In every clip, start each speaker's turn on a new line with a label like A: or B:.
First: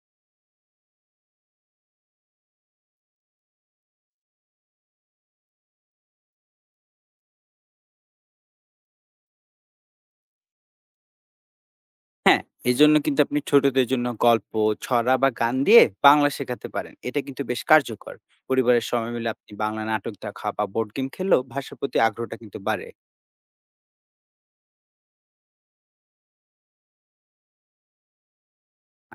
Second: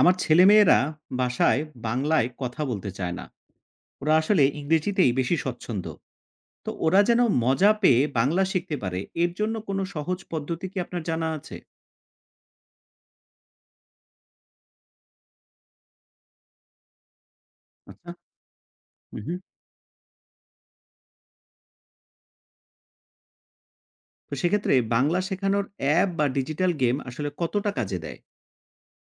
A: আমার ছেলেমেয়েরা বাসায় বাংলায় কথা বলতে চায় না। ওরা আসলে ইংরেজিতেই বেশি স্বচ্ছন্দ। তো ওরা যেন মজা পেয়ে বাংলা শিখতে পারে, এর জন্য কোনো সহজ পদ্ধতি কি আপনার জানা আছে?
B: হ্যাঁ, এজন্য কিন্তু আপনি ছোটদের জন্য গল্প, ছড়া বা গান দিয়ে বাংলা শেখাতে পারেন। এটা কিন্তু বেশ
A: আচ্ছা।
B: কার্যকর। পরিবারের সময় মিলে
A: হুম।
B: আপনি বাংলা নাটক দেখা বা বোর্ড গেম খেললেও ভাষার প্রতি আগ্রহটা কিন্তু বাড়ে।
A: তো সেক্ষেত্রে বাংলা শেখানোর অ্যাপ বা ডিজিটাল গেম আসলে কতটা কাজে দেয়?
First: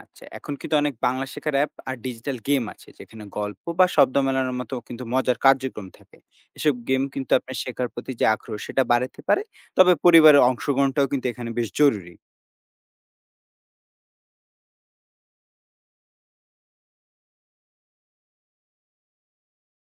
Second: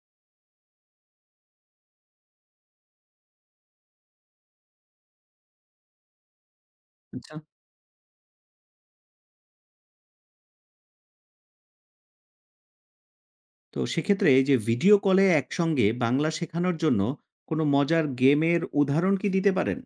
B: আচ্ছা, এখন কিন্তু অনেক বাংলা শেখার অ্যাপ আর ডিজিটাল গেম আছে যেখানে গল্প বা শব্দ মেলানোর মতো কিন্তু মজার কার্যক্রম থাকে। এসব গেম কিন্তু
A: আচ্ছা।
B: আপনার শেখার প্রতি যে আগ্রহ সেটা বাড়াতে পারে। তবে পরিবারের অংশগ্রহণটাও কিন্তু এখানে বেশ জরুরি।
A: তো সেক্ষেত্রে এই যে ভিডিও কলে একসঙ্গে বাংলা শেখানোর জন্য কোনো মজার গেমের উদাহরণ কি দিতে পারেন?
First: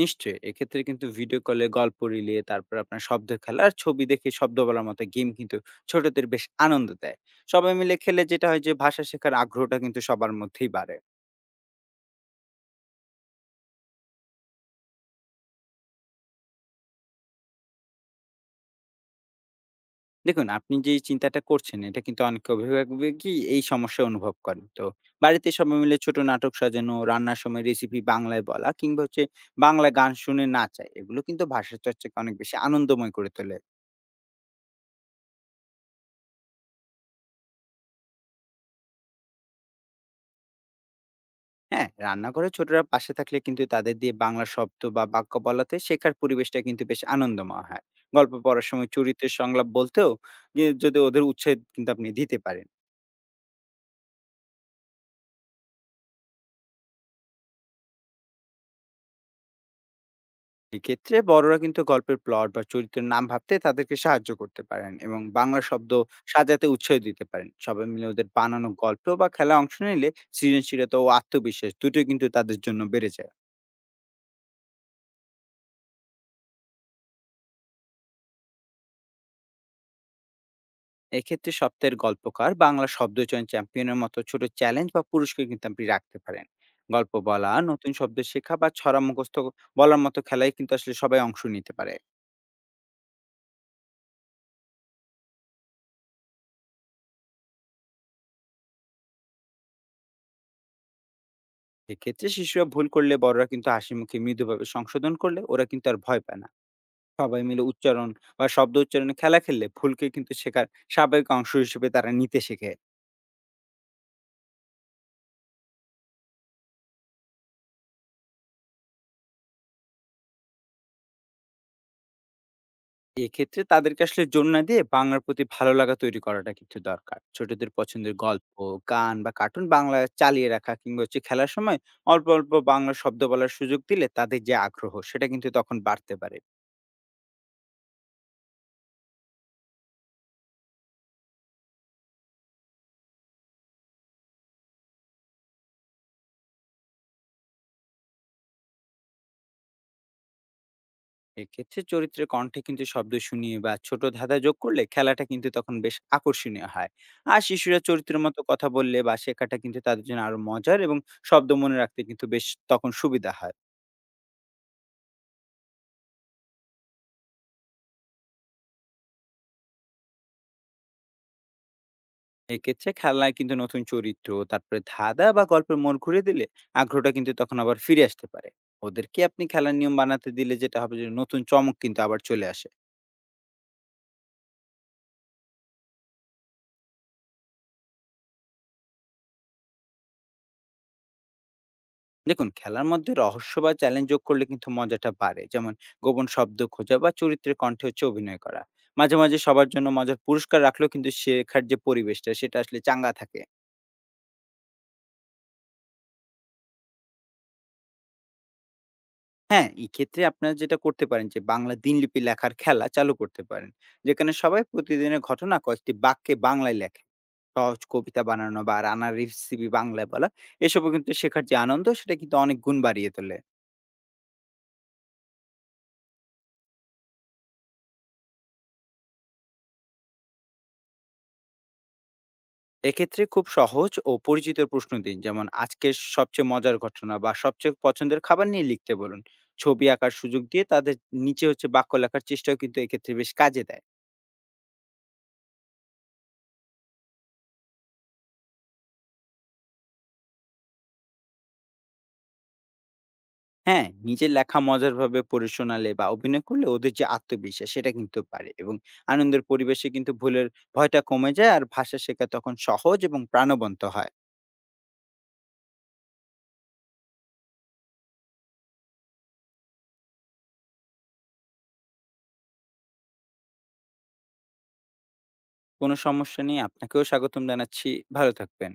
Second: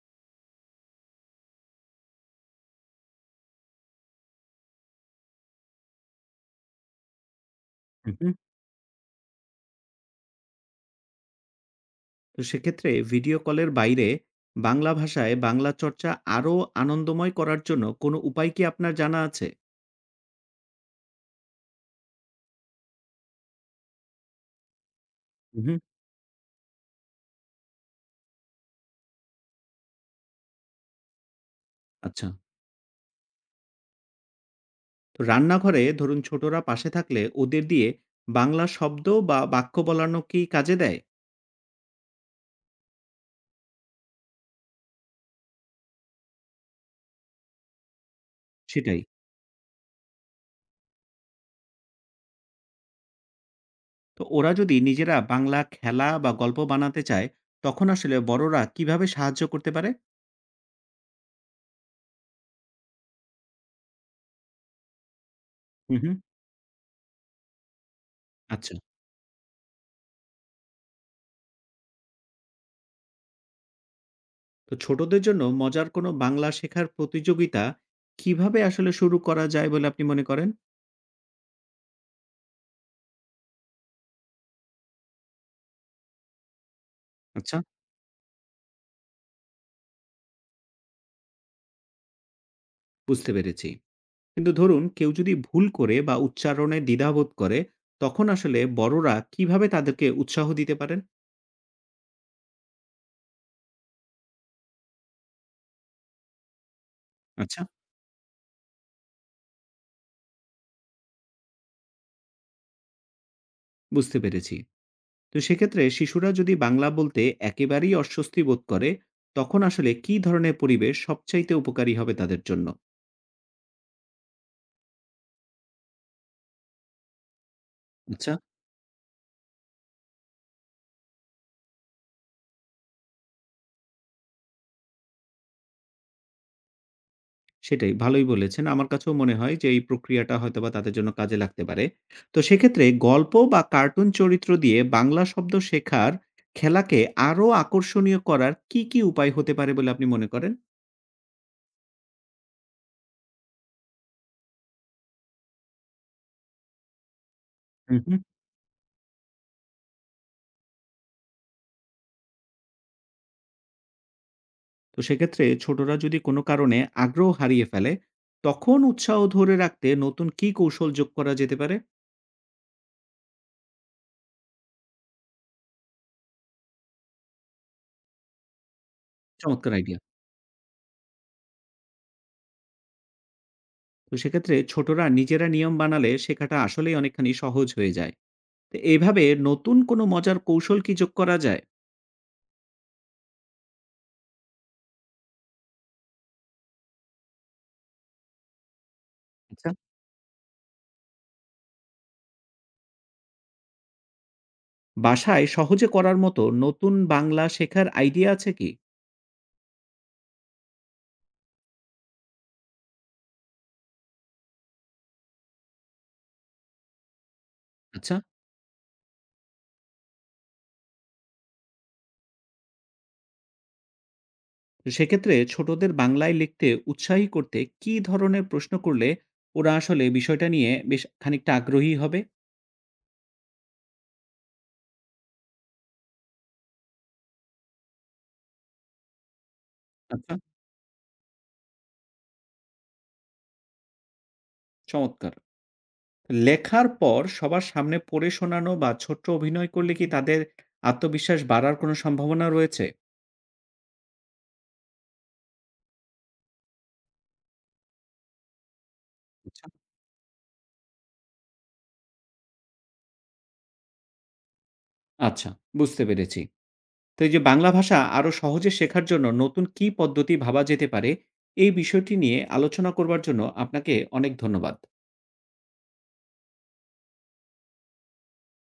B: নিশ্চয়ই। এক্ষেত্রে কিন্তু ভিডিও কলে গল্প রিলে, তারপর আপনার শব্দের খেলা আর ছবি দেখে শব্দ বলার মতো গেম কিন্তু ছোটদের বেশ আনন্দ দেয়। সবাই মিলে খেলে
A: হুম।
B: যেটা হয় যে ভাষা শেখার আগ্রহটা কিন্তু সবার মধ্যেই বাড়ে।
A: তো সেক্ষেত্রে ভিডিও কলের বাইরে বাংলা ভাষায় বাংলা চর্চা আরো আনন্দময় করার জন্য কোনো উপায় কি আপনার জানা আছে?
B: দেখুন, আপনি যে চিন্তাটা করছেন এটা কিন্তু অনেক অভিভাবকই এই সমস্যা অনুভব করেন। তো বাড়িতে সবাই
A: উহু।
B: মিলে ছোট নাটক সাজানো, রান্নার সময় রেসিপি বাংলায় বলা কিংবা হচ্ছে বাংলা গান শুনে নাচা এগুলো কিন্তু ভাষা চর্চাকে
A: আচ্ছা।
B: অনেক বেশি আনন্দময় করে তোলে।
A: তো রান্নাঘরে ধরুন ছোটরা পাশে থাকলে ওদের দিয়ে বাংলা শব্দ বা বাক্য বলানো কি কাজে দেয়?
B: হ্যাঁ, রান্নাঘরে ছোটরা পাশে থাকলে কিন্তু তাদের দিয়ে বাংলা শব্দ বা বাক্য বলাতে শেখার পরিবেশটা কিন্তু বেশ আনন্দময় হয়। গল্প পড়ার সময়
A: সেটাই।
B: চরিত্রের সংলাপ বলতেও ই যদি ওদের উৎসাহ কিন্তু আপনি দিতে পারেন।
A: তো ওরা যদি নিজেরা বাংলা খেলা বা গল্প বানাতে চায়, তখন আসলে বড়রা কিভাবে সাহায্য করতে পারে?
B: এক্ষেত্রে বড়রা কিন্তু গল্পের প্লট বা চরিত্রের নাম ভাবতে তাদেরকে সাহায্য করতে পারেন এবং বাংলা শব্দ
A: উহু।
B: সাজাতে উৎসাহ দিতে পারেন। সবাই মিলে ওদের বানানো
A: আচ্ছা।
B: গল্প বা খেলায় অংশ নিলে সৃজনশীলতা ও আত্মবিশ্বাস দুটোই কিন্তু তাদের জন্য বেড়ে যায়।
A: তো ছোটদের জন্য মজার কোনো বাংলা শেখার প্রতিযোগিতা কিভাবে আসলে শুরু করা যায় বলে আপনি মনে করেন?
B: এক্ষেত্রে সপ্তাহের গল্পকার বাংলা শব্দচয়ন চ্যাম্পিয়নের মতো ছোট চ্যালেঞ্জ বা পুরস্কার কিন্তু আপনি রাখতে পারেন। গল্প বলা,
A: আচ্ছা।
B: নতুন শব্দ শেখা বা ছড়া মুখস্থ বলার মতো খেলায় কিন্তু আসলে সবাই অংশ নিতে পারে।
A: বুঝতে পেরেছি। কিন্তু ধরুন কেউ যদি ভুল করে বা উচ্চারণে দ্বিধাবোধ করে, তখন আসলে বড়রা কিভাবে তাদেরকে উৎসাহ দিতে পারেন?
B: এক্ষেত্রে শিশুরা ভুল করলে বড়রা কিন্তু হাসি মুখে মৃদুভাবে সংশোধন করলে ওরা কিন্তু আর ভয় পায় না। সবাই
A: আচ্ছা।
B: মিলে উচ্চারণ বা শব্দ উচ্চারণে খেলা খেললে ভুলকে কিন্তু শেখার স্বাভাবিক অংশ হিসেবে তারা নিতে শেখে।
A: বুঝতে পেরেছি। তো সেক্ষেত্রে শিশুরা যদি বাংলা বলতে একেবারেই অস্বস্তি বোধ করে, তখন আসলে কি ধরনের পরিবেশ সবচাইতে উপকারী হবে তাদের জন্য?
B: এক্ষেত্রে তাদেরকে আসলে জোর না দিয়ে বাংলার প্রতি ভালো লাগা তৈরি করাটা কিন্তু দরকার। ছোটদের পছন্দের
A: আচ্ছা।
B: গল্প, গান বা কার্টুন বাংলায় চালিয়ে রাখা কিংবা হচ্ছে খেলার সময় অল্প অল্প বাংলা শব্দ বলার সুযোগ দিলে তাদের যে আগ্রহ সেটা কিন্তু তখন বাড়তে পারে।
A: সেটাই, ভালোই বলেছেন। আমার কাছেও মনে হয় যে এই প্রক্রিয়াটা হয়তোবা তাদের জন্য কাজে লাগতে পারে। তো সেক্ষেত্রে গল্প বা কার্টুন চরিত্র দিয়ে বাংলা শব্দ শেখার খেলাকে আরো আকর্ষণীয় করার কি, কি উপায় হতে পারে বলে আপনি মনে করেন?
B: এক্ষেত্রে চরিত্রের কণ্ঠে কিন্তু শব্দ শুনিয়ে বা ছোট ধাঁধা যোগ করলে খেলাটা কিন্তু তখন বেশ আকর্ষণীয় হয়। আর শিশুরা
A: হুম, হুম।
B: চরিত্রের মতো কথা বললে বা শেখাটা কিন্তু তাদের জন্য আরো মজার এবং শব্দ মনে রাখতে কিন্তু বেশ তখন সুবিধা হয়।
A: তো সেক্ষেত্রে ছোটরা যদি কোনো কারণে আগ্রহ হারিয়ে ফেলে, তখন উৎসাহ ধরে রাখতে নতুন কি কৌশল যোগ করা যেতে পারে?
B: এক্ষেত্রে খেলনায় কিন্তু নতুন চরিত্র, তারপরে ধাঁধা বা গল্পের মোড় ঘুরে দিলে আগ্রহটা কিন্তু তখন আবার ফিরে আসতে পারে। ওদেরকে আপনি
A: চমৎকার
B: খেলার নিয়ম
A: আইডিয়া।
B: বানাতে দিলে যেটা হবে যে নতুন চমক কিন্তু আবার চলে আসে।
A: তো সেক্ষেত্রে ছোটরা নিজেরা নিয়ম বানালে শেখাটা আসলেই অনেকখানি সহজ হয়ে যায়। তো এভাবে নতুন কোনো মজার কৌশল কি যোগ করা যায়?
B: দেখুন, খেলার মধ্যে রহস্য বা চ্যালেঞ্জ যোগ করলে কিন্তু মজাটা বাড়ে। যেমন গোপন শব্দ খোঁজা বা চরিত্রের কণ্ঠে হচ্ছে অভিনয় করা। মাঝে মাঝে সবার
A: আচ্ছা।
B: জন্য মজার পুরস্কার রাখলেও কিন্তু শেখার যে পরিবেশটা সেটা আসলে চাঙ্গা থাকে।
A: বাসায় সহজে করার মতো নতুন বাংলা শেখার আইডিয়া আছে কি?
B: হ্যাঁ, এক্ষেত্রে আপনারা যেটা করতে পারেন যে বাংলা দিনলিপি লেখার খেলা চালু করতে পারেন, যেখানে সবাই প্রতিদিনের ঘটনা কয়েকটি বাক্যে বাংলায় লেখে। সহজ
A: আচ্ছা।
B: কবিতা বানানো বা রান্নার রেসিপি বাংলায় বলা এসবও কিন্তু শেখার যে আনন্দ সেটা কিন্তু অনেক গুণ বাড়িয়ে তোলে।
A: তো সেক্ষেত্রে ছোটদের বাংলায় লিখতে উৎসাহী করতে কি ধরনের প্রশ্ন করলে ওরা আসলে বিষয়টা নিয়ে বেশ খানিকটা আগ্রহী হবে?
B: এক্ষেত্রে খুব সহজ ও পরিচিত প্রশ্ন দিন। যেমন আজকের সবচেয়ে মজার ঘটনা বা সবচেয়ে পছন্দের খাবার নিয়ে লিখতে বলুন। ছবি আঁকার
A: আচ্ছা।
B: সুযোগ দিয়ে তাদের নিচে হচ্ছে বাক্য লেখার চেষ্টাও কিন্তু এক্ষেত্রে বেশ কাজে দেয়।
A: চমৎকার। লেখার পর সবার সামনে পড়ে শোনানো বা ছোট্ট অভিনয় করলে কি তাদের আত্মবিশ্বাস বাড়ার কোনো সম্ভাবনা রয়েছে?
B: হ্যাঁ, নিজের লেখা মজারভাবে পড়ে শোনালে বা অভিনয় করলে ওদের যে আত্মবিশ্বাস সেটা কিন্তু বাড়ে, এবং আনন্দের
A: আচ্ছা।
B: পরিবেশে কিন্তু ভুলের ভয়টা কমে যায় আর ভাষা শেখা তখন সহজ এবং প্রাণবন্ত হয়।
A: আচ্ছা, বুঝতে পেরেছি। তো এই যে বাংলা ভাষা আরো সহজে শেখার জন্য নতুন কি পদ্ধতি ভাবা যেতে পারে, এই বিষয়টি নিয়ে আলোচনা করবার জন্য আপনাকে অনেক ধন্যবাদ।
B: কোনো সমস্যা নেই, আপনাকেও স্বাগতম জানাচ্ছি। ভালো থাকবেন।